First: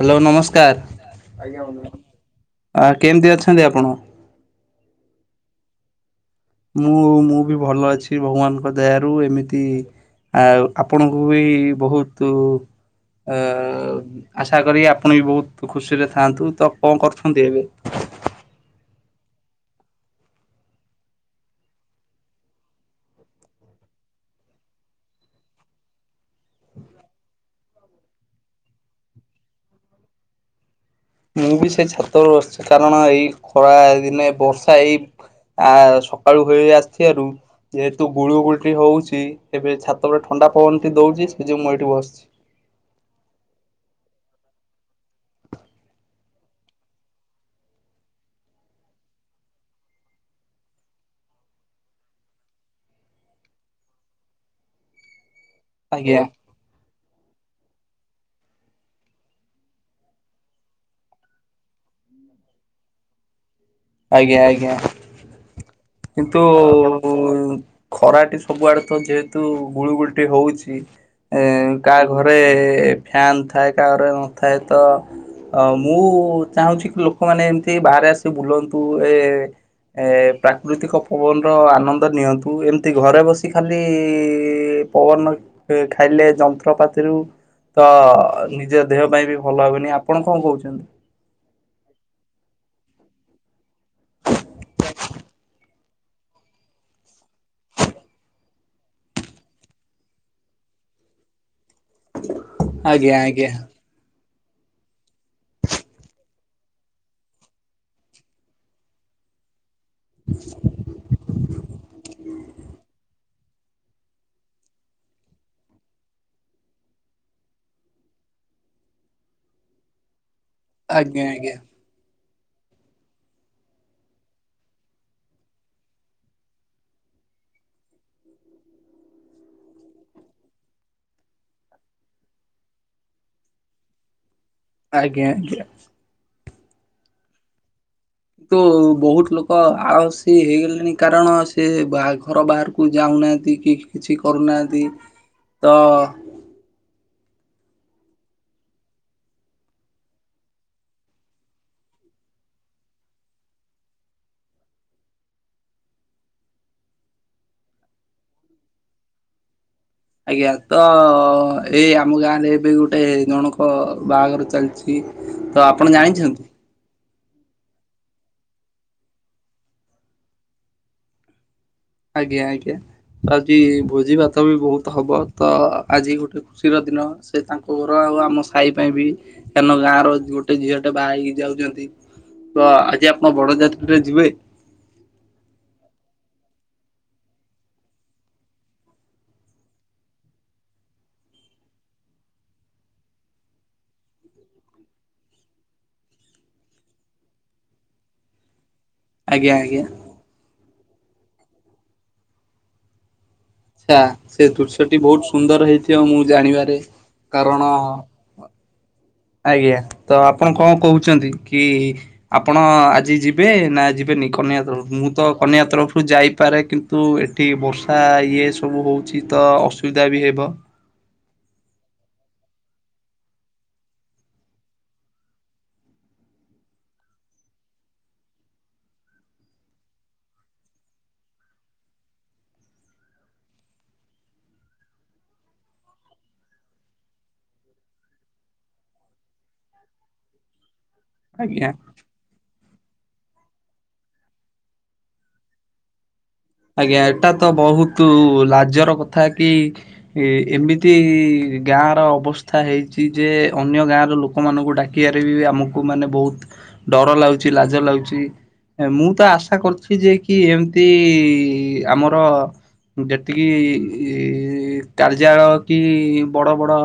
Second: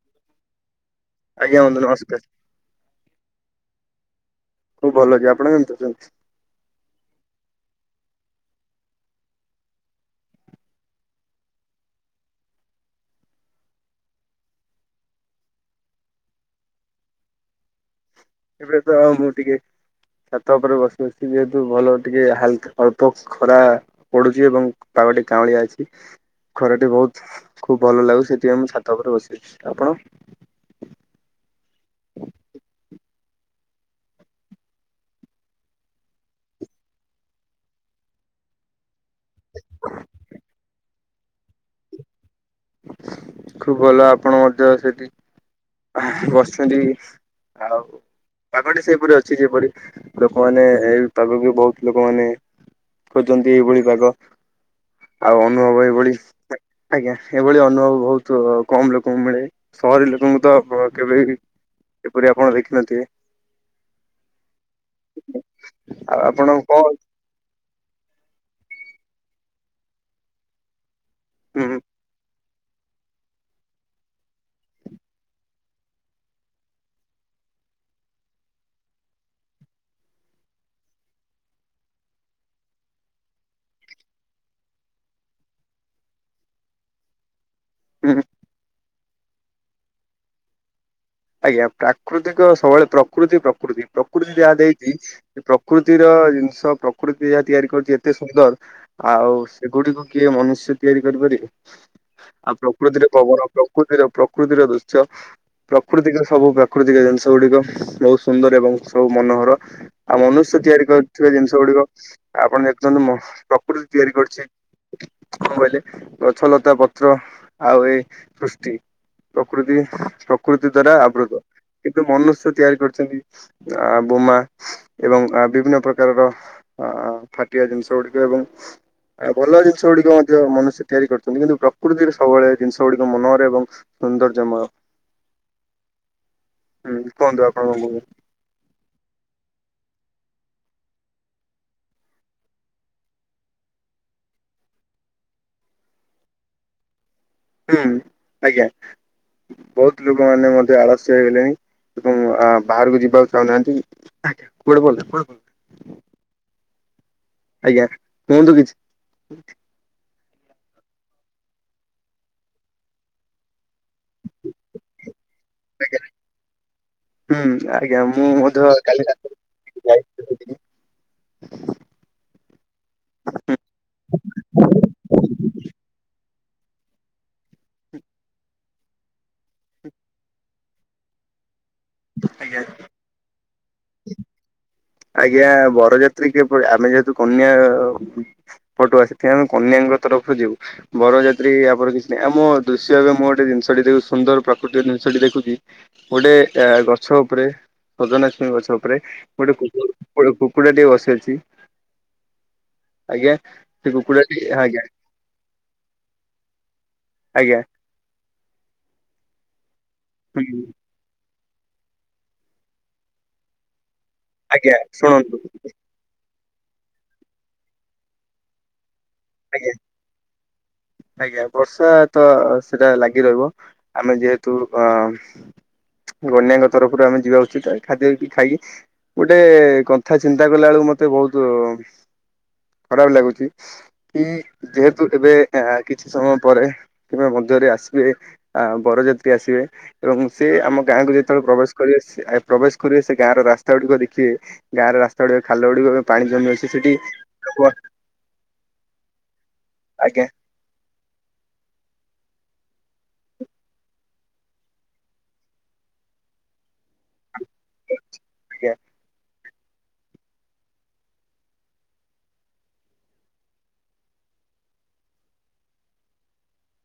Hello ନମସ୍କାର। ଆଜ୍ଞା ବନ୍ଧୁ ନମସ୍କାର ଆ କେମତି ଅଛନ୍ତି ଆପଣ? ହଉ ଭଲ ଅଛି। ଆପଣ କେମିତି ଅଛନ୍ତି? ମୁଁ ମୁଁ ବି ଭଲ ଅଛି ଭଗବାନଙ୍କ ଦୟାରୁ ଏମିତି ଆଉ ଆପଣଙ୍କୁ ବି ବହୁତୁ ଅ ଆଶା କରି ଆପଣ ବି ବହୁତ ଖୁସିରେ ଥାଆନ୍ତୁ ତ କଁ କରୁଛନ୍ତି ଏବେ? ଏବେ ତ ମୁଁ ଟିକେ ଛାତ ଓପରେ ବସି ବସି ଯେହେତୁ ଭଲ ଟିକେ ହାଲକା ଅଳ୍ପ ଖରା ପଡ଼ୁଚି ଏବଂ ପାଗଟି କାଉଁଳିଆ ଅଛି। ଖରଟେ ବହୁତ୍ ଖୁବ୍ ଭଲ ଲାଗୁ ସେଥିପାଇଁ ମୁଁ ଛାତ ଓପରେ ବସିଅଛି। ଆପଣ? ମୁଁ ବି ସେ ଛାତରୁ ଅଛି କାରଣ ଏଇ ଖରା ଦିନେ ବର୍ଷା ଏଇ ଆଉ ସକାଳୁ ହେ ଆସିଥିବାରୁ ଯେହେତୁ ଗୁଳୁ ଗୁଳଟି ହଉଛି ଏବେ ଛାତ ଉପରେ ଥଣ୍ଡା ପବନ ଦଉଛି ସେ ଯଉ ମୁଁ ଏଇଠି ବସିଛି ଖୁବ ଭଲ ଆପଣ ମଧ୍ୟ ସେଠି ବସୁଛନ୍ତି ଆଉ ପାାଗଟି ସେପରି ଅଛି ଯେପରି ଲୋକମାନେ ପାଗକୁ ବହୁତ ଲୋକମାନେ ଖୋଜନ୍ତି ଏଇଭଳି ପାଗ ଆଉ ଅନୁଭବ ଏଇଭଳି ଆଜ୍ଞା ଆଜ୍ଞା ଏଭଳି ଅନୁଭବ ବହୁତ କମ ଲୋକଙ୍କୁ ମିଳେ ସହରୀ ଲୋକଙ୍କୁ ତ କେବେ ବି ଏପରି ଆପଣ ଦେଖିନଥିବେ ଆଜ୍ଞା ଆଜ୍ଞା ଆଉ କିନ୍ତୁ ଆପଣ କଣ ଖରାଟି ସବୁଆଡେ ତ ଯେହେତୁ ଗୁଳୁଗୁଳଟି ହଉଛି ଏ ହୁଁ କା ଘରେ ଫ୍ୟାନ ଥାଏ କା ଘରେ ନଥାଏ ତ ଅ ମୁଁ ଚାହୁଁଛି କି ଲୋକମାନେ ଏମିତି ବାହାରେ ଆସିିକ ବୁଲନ୍ତୁ ଏ ଏ ପ୍ରାକୃତିକ ପବନର ଆନନ୍ଦ ନିଅନ୍ତୁ ଏମିତି ଘରେ ବସି ଖାଲି ପବନ ଖାଇଲେ ଯନ୍ତ୍ରପାତିରୁ ତ ହୁଁ ନିଜ ଦେହ ପାଇଁ ବି ଭଲ ହବନି ଆପଣ କଣ କହୁଛନ୍ତି ଆଜ୍ଞା ପ୍ରାକୃତିକ ସବୁବେଳେ ପ୍ରକୃତି ପ୍ରକୃତି ପ୍ରକୃତି ଯାହା ଦେଇଛି ପ୍ରକୃତିର ଜିନିଷ ପ୍ରକୃତି ଯାହା ତିଆରି କରୁଛି ଏତେ ସୁନ୍ଦର ଆଉ ସେଗୁଡିକୁ କିଏ ମନୁଷ୍ୟ ତିଆରି କରିପାରିବ ଆଉ ପ୍ରକୃତିର ଆଜ୍ଞା ଆଜ୍ଞା ପବନ ଆଜ୍ଞା ପ୍ରକୃତିର ପ୍ରକୃତିର ଦୃଶ୍ୟ ପ୍ରାକୃତିକ ସବୁ ପ୍ରାକୃତିକ ଜିନିଷ ଗୁଡିକ ବହୁତ ସୁନ୍ଦର ଏବଂ ସବୁ ମନୋହର ଆଉ ମନୁଷ୍ୟ ତିଆରି କରୁଥିବା ଜିନିଷ ଗୁଡିକ ଆପଣ ଦେଖୁନ୍ତୁ ପ୍ରକୃତି ତିଆରି କରୁଛି। କଣ କହିଲେ ଗଛ ଲତା ପତ୍ର ଆଉ ଏଇ ସୃଷ୍ଟି ପ୍ରକୃତି ପ୍ରକୃତି ଦ୍ଵାରା ଆଜ୍ଞା ଆବୃତ ଆଜ୍ଞା କିନ୍ତୁ ମନୁଷ୍ୟ ତିଆରି କରିଛନ୍ତି ଆ ବୋମା ଏବଂ ବିଭିନ୍ନ ପ୍ରକାରର ଫାଟିଆ ଜିନିଷ ଗୁଡିକ ଏବଂ ଭଲ ଜିନିଷ ଗୁଡିକ ମଧ୍ୟ ମନୁଷ୍ୟ ତିଆରି କରୁଛନ୍ତି କିନ୍ତୁ ପ୍ରକୃତିରେ ସବୁବେଳେ ଜିନିଷ ଗୁଡିକ ମନରେ ଏବଂ ସୁନ୍ଦର୍ଯ୍ୟ ମୟ ଆଜ୍ଞା ଆଗ୍ୟା। ହୁଁ କୁହନ୍ତୁ ଆପଣ କଁ କୋଉ ତୋ ବୋହୁତ ଲୋକ ଆଉ ସିଏ ହେଇଗଲେଣି କାରଣ ସେ ବା ଘର ବାଆରୁ କୁ ଯାଉନାହାଁନ୍ତି କି କିଛି କରୁନାହାନ୍ତି ତ-ଅ ହୁଁ ଆଜ୍ଞା ବୋହୁତ ଲୋକ ମାନେ ମଧ୍ୟ ଆଳସ୍ୟ ହେଇଗଲେଣି। ଆ ବାହାରକୁ ଯିବାକୁ ଚାହୁଁନାହାନ୍ତି ଆ୍ କୁଆଡେ ପଳ୍ଲେ, କୁଆଡେ ପ ଆଜ୍ଞା କୁହନ୍ତୁ କିଛି। ଆଜ୍ଞା ତ-ଅ ଏଇ ଆମ ଗାଁ ରେ ଏବେ ଗୋଟେ ଜଣକ-ଅ ବାଆଘର ଚାଲିଛି ତ ଆପଣ ଜାଣିଛନ୍ତି। ହୁଁ ଆଜ୍ଞା ମୁଁ ମଧ୍ୟ କାଲି ରା ଆଜ୍ଞା ଆଜ୍ଞା ଆଜି ଭୋଜି ଭାତ ବି ବୋହୁତ ହବ ତ-ଅ ଆଜି ଗୋଟେ ସିର ଦିନ ସେ ତାଙ୍କ ଘର ଆଉ ଆମ ସାଇ ପାଇଁ ବି କାର୍ନ ଗାଁର ଗୋଟେ ଝିଅଟେ ବାହା ହେଇକି ଯାଉଛନ୍ତି। ଆଜ୍ଞା ତ ଆଜି ଆପଣ ବଡ ଯାତ୍ରୀରେ ଯିବେ? ଆଜ୍ଞା ବରଯାତ୍ରୀ କେବେ ଆମେ ଯେହେତୁ କନ୍ୟା-ଆ ପଟୁ ଆଶୁ ଥିବା କନ୍ୟାଙ୍କ ତରଫରୁ ଯିବୁ। ବରଯାତ୍ରୀ ଆମର କିଛି ନାହିଁ ଆମୋ-ଓ ଦୃଶ୍ୟ ଏବେ ମୁଁ ଗୋଟେ ଜିନିଷଟି ଦେଖୁଚି ସୁନ୍ଦର ପ୍ରାକୃତିକ ଜିନିଷଟି ଦେଖୁଚି। ଗୋଟେ ଏ ଗଛ ଉପରେ, ସଜନାଛୁଇଁ ଗଛ ଉପରେ, ଆଜ୍ଞା ଗୋଟେ କୁ ଆଜ୍ଞା। ଗୋଟେ କୁକୁଡ଼ାଟିଏ ବସିଅଛି, ଆଜ୍ଞା। ସେ ଆଛା, କୁକୁଡ଼ାଟି ସେ ଆଜ୍ଞା ଦୃଶ୍ୟଟି ବୋହୁତ ସୁନ୍ଦର ହେଇଥିବ ମୁଁ ଜାଣିବାରେ, ଆଜ୍ଞା କାରଣ-ଅ ଆଜ୍ଞା, ତ ହୁଁ ଆପଣ କଁ କହୁଛନ୍ତି, କି ଆପଣ-ଅ ଆଜି ଯିବେ ନା ଯିବେନି? କନ୍ୟା ଆଜ୍ଞା ତରୁ, ମୁଁ ତ ଶୁଣନ୍ତୁ କନ୍ୟା ତରଫ ରୁ ଯାଇପାରେ, କିନ୍ତୁ-ଉ ଏଠି ବର୍ଷା ଇଏ ସବୁ ହୋଉଛି ତ ଆଜ୍ଞା ଅସୁବିଧା ବି ହେବ। ଆଜ୍ଞା, ବର୍ଷା ତ ଅ ସେଟା ଲାଗି ରହିବ, ଆମେ ଯେହେତୁ ଅ ଗନ୍ୟାଙ୍କ ତରଫରୁ ଆମେ ଯିବା ଉଚିତ ୱଖାଦ୍ୟ କି ଖାଇକି ଗୋଟେ-ଏ କଥା ଚିନ୍ତା କଲାଳକୁ ମତେ ବୋହୁତୁ-ଉ ଖରାପ ଲାଗୁଚି, କି-ଇ ଯେହେତୁ ଏବେ ଆ କିଛି ସମୟ ପରେ କିମ୍ବା ମଦ୍ୟରେ ଆସିବେ, ଆ ବରଯାତ୍ରୀ ଆସିବେ, ଏବଂ ସେ ଆମ ଗାଁକୁ ଯେ ଯେତେବେଳେ ଆଜ୍ଞା। ପ୍ରବେଶ କରିବେ, ସେ ଆ ପ୍ରବେଶ କରିବେ, ସେ ଗାଁର ରାସ୍ତା ଗୁଡିକ ଦେଖିବେ, ଗାଁର ରାସ୍ତା ଗୁଡିକ ଖାଲ ଗୁଡିକ ଏବେ ପାଣି ଜମି ଅଛ୍ ଆଜ୍ଞା, ଏଟାତ ବହୁତୁ-ଉ ଲାଜର କଥା କି ଆଜ୍ଞା ଇ-ଏମି ତି-ଇ ଗାଁର ଅବସ୍ଥା ହେଇଚି ଯେ, ଅନ୍ୟ ଗାଁର ଲୋକମାନଙ୍କୁ ଡାକ୍ କିିଆରେ ବି-ବି ଆମକୁ ମାନେ ବୋହୁତ ଡର ଲାଗୁଚି, ଲାଜ ଲାଗୁଚି, ଆଜ୍ଞା ମୁଁ ତ ଆଶା କରୁଚି, ଯେ କି ଏମିତି-ଇ କି ଆମର ଯେତିକି-ଇ ଇ-ଇ କାର୍ଯ୍ୟାଳୟ କି-ଇ ବଡ ବଡ଼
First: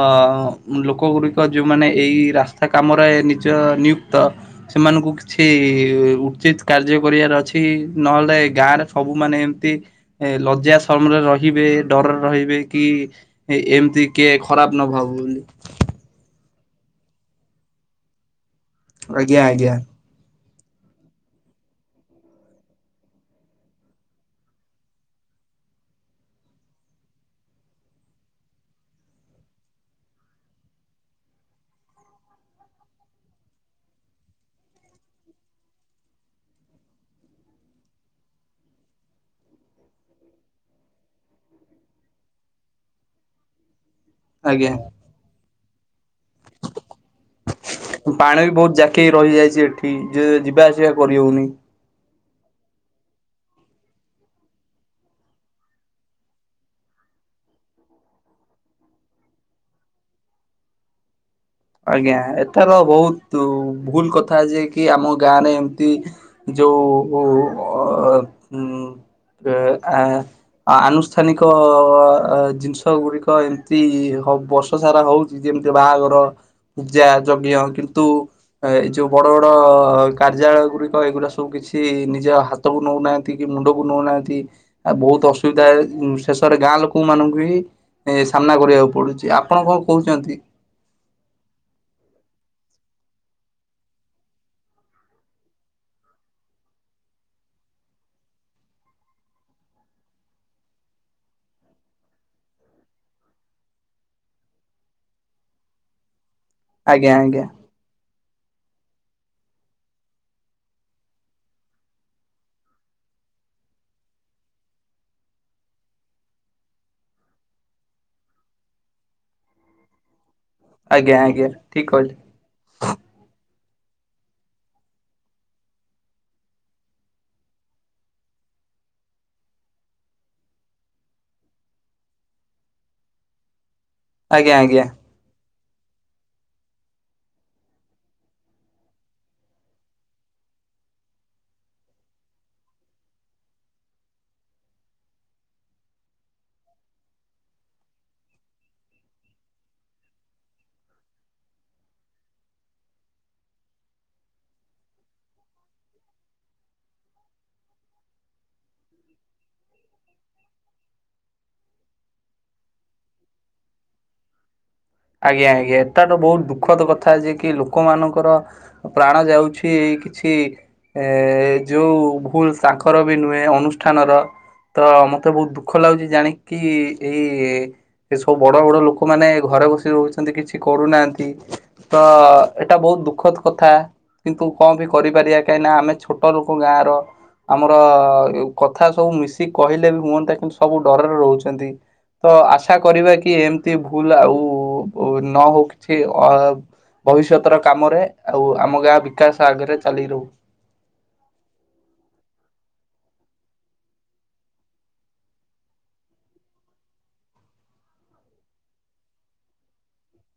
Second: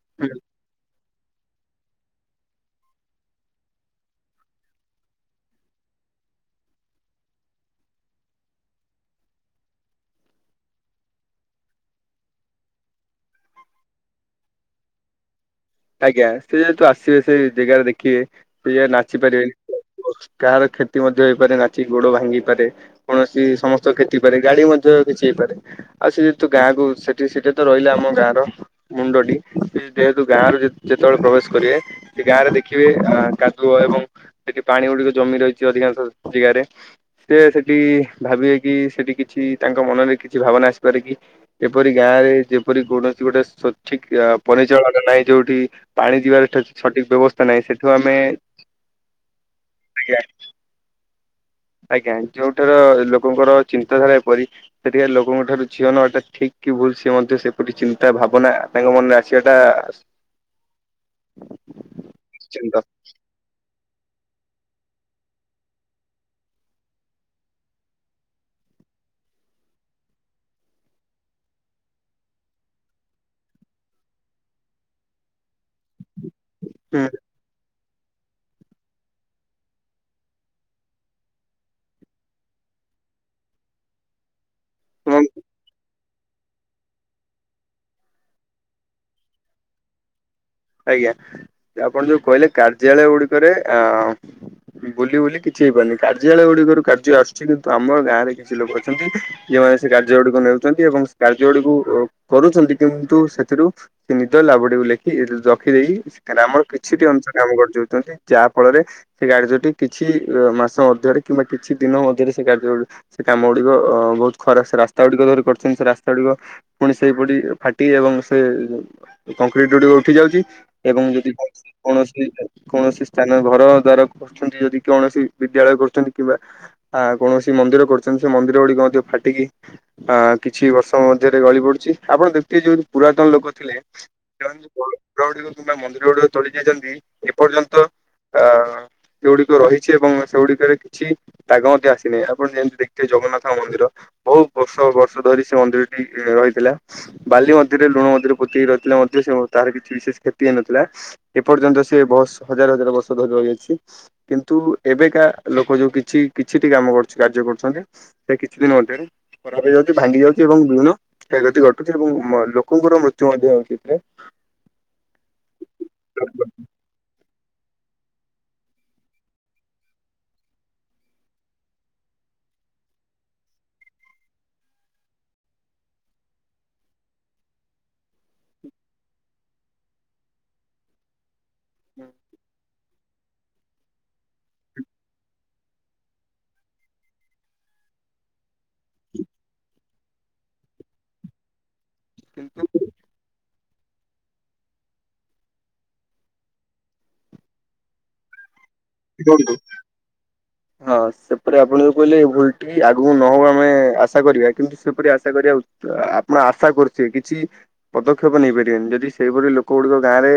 ଅ-ଅ ଲୋକଗୁଡିକ ଯୋଉମାନେ ଏଇ ରାସ୍ତା କାମରେ ନିଜ ନିୟୁକ୍ତ ସେମାନଙ୍କୁ କିଛି-ଇ ଉଚିତ କାର୍ଯ୍ୟ କରିଆର ଅଛି ନହେଲେ ଗାଁରେ ସବୁ ମାନେ ଏମତି, ଏ ଲଜ୍ୟା ଶରମରେ ରହିବେ, ଡରରେ ରହିବେ କି ଏ ଏମିତି କିଏ ଖରାପ ନ ଭାବୁ ବୋଲି। ଆଜ୍ଞା, ସେ ଯେହେତୁ ଆସିବେ, ସେଇ ଜେଗାରେ ଦେଖିବେ, ସେ ଯେ ଆଜ୍ଞା ନାଚିପାରିବେନି। ଆଜ୍ଞା। କାହାର କ୍ଷତି ମଧ୍ୟ ହେଇପାରେ, ନାଚିକି ଗୋଡ ଭାଙ୍ଗି ପାରେ। କୌଣସି ସମସ୍ତ କ୍ଷତିପାରେ, ଗାଳି ମଧ୍ୟ କିଛି ହେଇପାରେ? ଆଉ ସେ ଯେହେତୁ ଗାଁକୁ, ସେଠି ସେଠା ତ ରହିଲା ଆମ ଗାଁର ମୁଣ୍ଡଟି, ସେ ଯେହେତୁ ଗାଁରୁ ଯେ ଯେତଏଳେ ପ୍ରବେଶ କରିବେ, ସେ ଗାଁରେ ଦେଖିବେ କାଦୁଅ ଏବଂ ସେଠି ପାଣି ଗୁଡିକ ଜମି ରହିଚି, ଅଧିକାଂଶ ଜେଗାରେ। ସେ ସେଠି-ଇ ଭାବିବେ କି, ସେଠି କିଛି ତାଙ୍କ ମନରେ କିଛି ଭାବନା ଆସିପାରେ କି? ଏପରି ଗାଁରେ, ଯେପରି କୌଣସି ଗୋଟେ ସୋତ୍ ଠିକ୍ ଆ ଆଜ୍ଞା ପରିଚାଳନା ନାହିଁ ଯୋଉଠି, ପାଣି ଯିବାରେ ଠେ ସଠିକ ବ୍ୟବସ୍ଥା ନାହିଁ ସେଟ୍ ପାଣି ବି ବୋହୁତ ଜାକିହେଇ ରହିଯାଇଚି ଏଠି, ଯେ ଯିବା ଆସିବା କରିହୋଉନି। ଆଜ୍ଞା, ଯୋଉଠାର ଲୋକଙ୍କର ଚିନ୍ତାଧାରା ଏପରି ସେଠିକା ଲୋକଙ୍କ ଠାରୁ ଝିଅନବାଟା ଠିକ କି ଭୁଲ, ସେ ମଧ୍ୟ ସେପରି ଚିନ୍ତା ଭାବନା ତାଙ୍କ ମନରେ ଆସିବାଟା [inaudible] ଆଜ୍ଞା, ଏଥର ନିଶ୍ଚିନ୍ତ ବହୁତ ଭୁଲ କଥା ଯେଏ କି, ଆମ ଗାଁ ରେ ଏମତି ଯୋଉ ଉ ଅ ଆ ଆନୁଷ୍ଠାନିକ ଜିନିଷ ଗୁଡିକ ଏମତି ହ, ବର୍ଷ ସାରା ହଉ ଯେମିତି ବାହାଘର ହୁଁ ପୂଜା, ଯଜ୍ଞ, କିନ୍ତୁ ଏଇ ଯୋଉ ବଡ ବଡ କାର୍ଯ୍ୟାଳୟ ଗୁଡିକ, ଏଇଗୁଡା ସବୁ କିଛି ନିଜ ହାତ୍ ହାତକୁ ନଉନାହାନ୍ତି କି, ମୁଣ୍ଡକୁ ନଉନାହାନ୍ତି ଆଉ ଏବଂ ବହୁତ ଅସୁବିଧା, ଶେଷରେ ଗାଁ ଲୋକ ମାନଙ୍କୁ ବି ଏ ସାମ୍ନା କରିବାକୁ ପଡୁଚି, ଆପଣ କଣ କହୁଚନ୍ତି? ଆଜ୍ଞା ଆପଣ ଯୋଉ କହିଲେ କାର୍ଯ୍ୟାଳୟ ଗୁଡିକରେ ଅ ବୁଲି ବୁଲି କିଛି ହେଇପାରୁନି କାର୍ଯ୍ୟାଳୟ ଗୁଡିକରୁ କାର୍ଯ୍ୟ ଆସୁଛି କିନ୍ତୁ ଆମର ଗାଁରେ କିଛି ଲୋକ ଅଛନ୍ତି। ଯଉ ମାନେ ସେ କାର୍ଯ୍ୟ ଗୁଡିକ ନେଉଛନ୍ତି ଏବଂ ସେ କାର୍ଯ୍ୟ ଗୁଡିକୁ କରୁଛନ୍ତି କିନ୍ତୁ ସେଥିରୁ ସେ ନିଦ ଲାବଡିକୁ ଲେଖି ରଖିଦେଇକି ଗ୍ରାମର କିଛିଟି ଆଜ୍ଞା ଅଂଶ ଆଜ୍ଞା କାମ କରି ଯାଉଛନ୍ତି। ଯାହା ଫଳରେ ସେ କାର୍ଯ୍ୟଟି କିଛି ମାସ ମଧ୍ୟରେ କିମ୍ବା କିଛି ଦିନ ମଧ୍ୟରେ ସେ କାର୍ଯ୍ୟ ସେ କାମ ଗୁଡିକ ଅ ବହୁତ ଖରାପ ସେ ରାସ୍ତା ଗୁଡିକ ଧରି କରିଛନ୍ତି ସେ ରାସ୍ତା ଗୁଡିକ ପୁଣି ସେଇପରି ଫାଟି ଏବଂ ସେ କଂକ୍ରିଟ ଗୁଡିକ ଉଠି ଯାଉଛି। ଏବଂ ଆଜ୍ଞା ଯଦି ଆଜ୍ଞା ଠିକ କହିଲେ କୌଣସି କୌଣସି ସ୍ଥାନ ଘର ଦ୍ଵାରା କରୁଛନ୍ତି ଯଦି କୌଣସି ବିଦ୍ୟାଳୟ କରୁଛନ୍ତି କିମ୍ବା ଆ କୌଣସି ମନ୍ଦିର କରୁଛନ୍ତି ସେ ମନ୍ଦିର ଗୁଡିକ ମଧ୍ୟ ଫାଟିକି ଅ କିଛି ବର୍ଷ ମଧ୍ୟରେ ଗଳି ପଡୁଛି ଆପଣ ଦେଖୁଥିବେ ଯୋଉ ପୁରାତନ ଲୋକ ଥିଲେ ଆଜ୍ଞା ଆଜ୍ଞା। ର ଗୁଡିକ କିମ୍ବା ମନ୍ଦିର ଗୁଡିକ ତୋଳି ଯାଇଛନ୍ତି ଏପର୍ଯ୍ୟନ୍ତ ଅ ସେଗୁଡିକ ରହିଛି ଏବଂ ସେଗୁଡ଼ିକରେ କିଛି ଦାଗ ମଧ୍ୟ ଆସିନି ଆପଣ ଯେମିତି ଦେଖଥିବେ ଜଗନ୍ନାଥଙ୍କ ମନ୍ଦିର ବହୁତ ବର୍ଷ ବର୍ଷ ଧରି ସେ ମନ୍ଦିରଟି ରହିଥିଲା। ବାଲି ମଧ୍ୟରେ ଲୁଣ ମଧ୍ୟରେ ପୋତିକି ରହିଥିଲେ ମଧ୍ୟ ସେ ତାର କିଛି ବିଶେଷ କ୍ଷତି ହେଇନଥିଲା ଏପର୍ଯ୍ୟନ୍ତ ସେ ବସ୍ ହଜାର ହଜାର ବର୍ଷ ଧରିି ରହି ଆସିଛି। କିନ୍ତୁ ଏବେକା ଲୋକ ଯୋଉ କିଛି କିଛିଟି କାମ କରୁଛି କାର୍ଯ୍ୟ କରୁଛନ୍ତି ସେ କିଛି ଦିନ ମଧ୍ୟରେ ଖରାପ ହେଇଯାଉଛି ଭାଙ୍ଗି ଯାଉଛି ଏବଂ ବିଭିନ୍ନ କ୍ଷୟକ୍ଷତି ଘଟୁଛି ଏବଂ ଲୋକଙ୍କର ମୃତ୍ୟୁ ମଧ୍ୟ ହଉଛି ଏଥିରେ। ଆଜ୍ଞା ଆଜ୍ଞା ଏତାଟ ବହୁତ ଦୁଃଖଦ କଥା ଯିଏ କି ଲୋକ ମାନଙ୍କର ପ୍ରାଣ ଯାଉଛି କିଛି ଏ ଯୋଉ ଭୁଲ ତାଙ୍କର ବି ନୁହେଁ ଅନୁଷ୍ଠାନର। ତ ମତେ ବହୁତ ଦୁଃଖ ଲାଗୁଛି ଜାଣିକି ଏଇ ଏ ସବୁ ବଡ ବଡ ଲୋକମାନେ ଘରେ ବସି ରହୁଛନ୍ତି କିଛି କରୁନାହାନ୍ତି ତ ଟା ବହୁତ ଦୁଃଖଦ କଥା କିନ୍ତୁ କଣ ବି କରିପାରିବା କାହିଁକି ନା ଆମେ ଛୋଟ ଲୋକ ଗାଁ ର। ଆମର କଥା ସବୁ ମିଶିକି କହିଲେ ବି ହୁଅନ୍ତା କିନ୍ତୁ ସବୁ ଡରରେ ରହୁଛନ୍ତି। ତ କିନ୍ତୁ ଆଶା କରିବା କି ଏମତି ଭୁଲ ଆଉ ନ ହଉ କିଛି ଅ ଭବିଷ୍ୟତ ର କାମରେ ଆଉ ଆମ ଗାଁ ଭି [unintelligible] ହଁ ସେପରି ଆପଣ ଯୋଉ କହିଲେ ଏ ଭୁଲଟି ଆଗକୁ ନହବ ଆମେ ଆଶା କରିବା କିନ୍ତୁ ସେପରି ଆଶା କରିବା ତ ଆପଣ ଆଶା କରୁଛେ କିଛି ପଦକ୍ଷେପ ନେଇପାରିବେନି ଯଦି ସେହିପରି ଲୋକ ଗୁଡିକ ଗାଁ ରେ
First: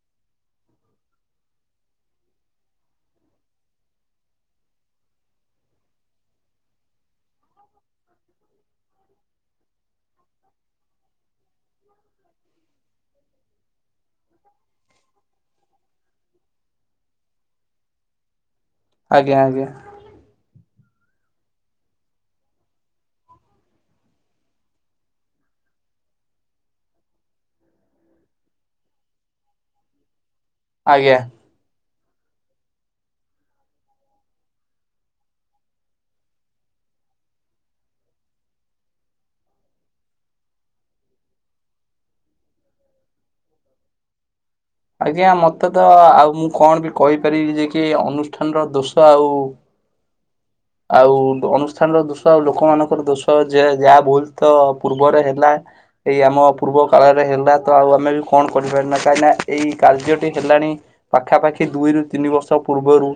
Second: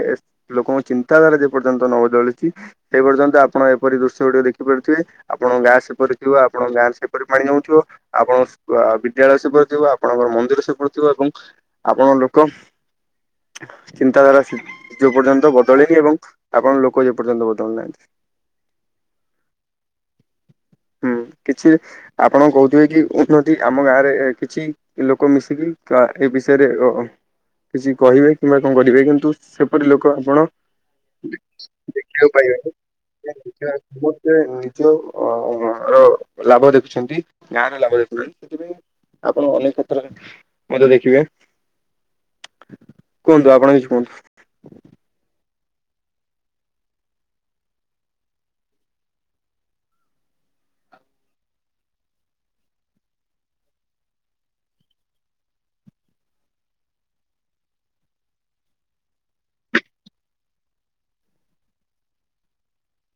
ଲୋକଙ୍କ ଚିନ୍ତାଧାରା ଯେ ପର୍ଯ୍ୟନ୍ତ ନ ବଦଳିଛି ସେ ପର୍ଯ୍ୟନ୍ତ ଆପ୍ ଆପଣ ଏପରି ଦୃଶ୍ୟ ଗୁଡିକ ଦେଖିପାରୁଥିବେ, ଆପଣ ଗାଁ ସେପରି ଥିବ ଆପଣ ଗାଁ ସେପରି ପାଣି ଆଉଥିବ। ଆପଣଙ୍କ ଆ ବିଦ୍ୟାଳୟ ସେପରି ଥିବ ଆପଣଙ୍କର ମନ୍ଦିର ସେପରି ଥିବ ଏବଂ ଆପଣ ଲୋକ ଚିନ୍ତାଧାରା ଯଉ ପର୍ଯ୍ୟନ୍ତ ବଦଳିନି ଏବଂ ଆପଣ ଲୋକ ଯେ ପର୍ଯ୍ୟନ୍ତ ବଦଳି ନାହାନ୍ତି। ଆଜ୍ଞା ଆଜ୍ଞା। ହୁଁ କିଛି ଆପଣ କହୁଥିବେ କି ଉନ୍ନତି ଆମ ଗାଁରେ ଏ କିଛି ଲୋକ ମିଶିକି-କା ଏ ବିଷୟରେ ଅ କିଛି କହିବେ କିମ୍ବା କଣ କରିବେ କିନ୍ତୁ ସେପରି ଲୋକ ଆପଣ ଆଜ୍ଞା। ଦେଖିବାକୁ ପାଇବାନି। ନିଜ ସମସ୍ତେ ନିଜ ଅ ର ଲାଭ ଦେଖୁଛନ୍ତି। ଗାଁରେ ଲାଭ [unintelligible] ସେଥିପାଇଁ ଆପଣ ଅନେକ କ୍ଷେତ୍ରରେ ମଧ୍ୟ ଦେଖିବେ କୁହନ୍ତୁ ଆପଣ କିଛି କୁହନ୍ତୁ। ଆଜ୍ଞା ମତେ ତ ଆଉ ମୁଁ କଣ ବି କହିପାରିବି ଯେ କି ଅନୁଷ୍ଠାନର ଦୋଷ ଆଉ। ଆଉ ଅନୁଷ୍ଠାନର ଦୋଷ ଆଉ ଲୋକମାନାନଙ୍କର ଦୋଷ ଯ ଯାହା ଭୁଲ ତ ପୂର୍ବରେ ହେଲା ଏଇ ଆମ ପୂର୍ବ କାଳରେ ହେଲା ତ ଆଉ ଆମେ ବି କଣ କରିପାରନା କାହିଁକିନା ଏଇ କାର୍ଯ୍ୟଟି ହେଲାଣି ପାଖାପାଖି ଦୁଇରୁ ତିନି ବର୍ଷ ପୂର୍ବରୁ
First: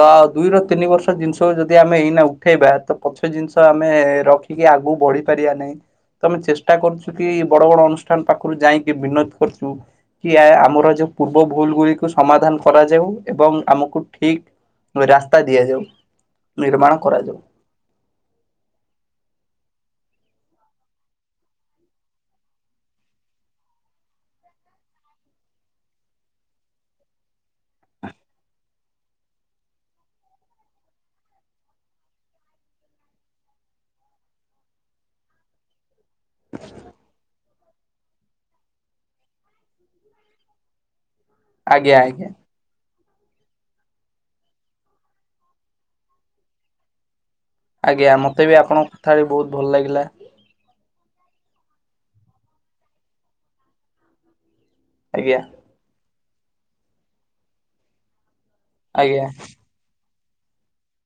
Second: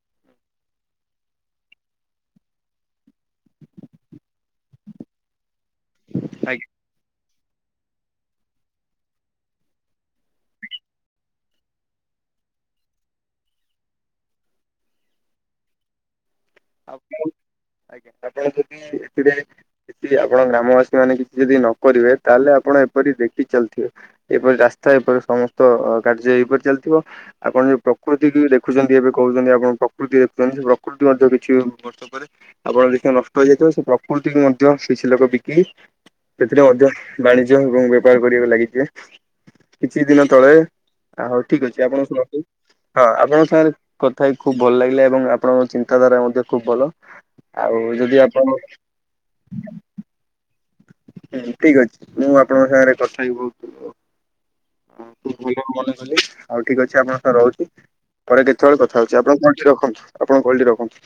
ତ ଦୁଇରୁ ତିନି ବର୍ଷ ଜିନିଷ ଯଦି ଯଦି ଆମେ ଏଇନା ଉଠେଇବା ତ ପଛ ଜିନିଷ ଆମେ ରଖିକି ଆଗକୁ ବଢି ପାରିବା ନାହିଁ ତମେ ଚେଷ୍ଟା କରୁଛୁ କି ବଡ ବଡ ଅନୁଷ୍ଠାନ ପାଖରୁ ଯାଇକି ବିନୋ କରୁଛୁ। କି ଆମର ଯୋଉ ପୂର୍ବ ଭୁଲ ଗୁଡିକୁ ସମାଧାନ କରାଯାଉ ଏବଂ ଆମକୁ ଠିକ ରାସ୍ତା ଦିଆଯାଉ। ନିର୍ମାଣ କରାଯାଉ। [unintelligible] ଆପଣ ଗ୍ରାମବାସୀ ମାନେ କିଛି ଯଦି ନ କରିବେ ତାହେଲେ ଆପଣ ଏପରି ଦେଖି ଚାଲିଥିବେ ଏପରି ରାସ୍ତା ଏପରି ସମସ୍ତ କାର୍ଯ୍ୟ ଏପରି ଚାଲିଥିବ ଆପଣ ଯୋଉ ପ୍ରକୃତି କି ଦେଖୁଛନ୍ତି ଏବେ କହୁଛନ୍ତି ଆପଣ ପ୍ରକୃତି ଦେଖୁଛନ୍ତି ସେ ପ୍ରକୃତି ମଧ୍ୟ କି କିଛି ବର୍ଷ ପରେ ଆପଣ ଦେଖିବା ନଷ୍ଟ ହେଇଯାଇଥିବ ସେ ପ୍ରକୃତିକୁ ମଧ୍ୟ ସେ ଶ ଲୋକ ବିକି ସେଥିରେ ମଧ୍ୟ ବାଣିଜ୍ୟ ଏବଂ [unintelligible] କରିବାକୁ ଲାଗିଛି କିଛି ଦିନ ତଳେ ହଉ ଠିକ ଅଛି ଆଜ୍ଞା ଆପଣ ଆଜ୍ଞା ଶୁଣନ୍ତୁ ହଁ ଆପଣଙ୍କ ସାଙ୍ଗରେ କଥା ହେଇ ଖୁବ ଭଲ ଲାଗିଲା ଏବଂ ଆପଣଙ୍କ ଚିନ୍ତାଧାରା ମଧ୍ୟ ଖୁବ ଭଲ। ଆଉ ଆଜ୍ଞା ଯଦି ମତେ ବି ଆପଣ ଆପଣଙ୍କ କଥାଟି ବହୁତ ଭଲ ଲାଗିଲା ହୁଁ ଠିକ ଅଛି ମୁଁ ଆପଣଙ୍କ ସାଙ୍ଗରେ କଥା ହି ବହୁତ ଆଜ୍ଞା ହୁ ଭ ମନେ କଲି ଆଉ ଠିକ ଅଛି ଆପଣଙ୍କ ସ ରହୁଛି ପରେ କେତେବେଳେ କଥା ହଉଛି ଆଜ୍ଞା। ଆପଣ କଣ ରଖନ୍ତୁ ଆପଣଙ୍କ କଲ୍‌ଟି ରଖନ୍ତୁ।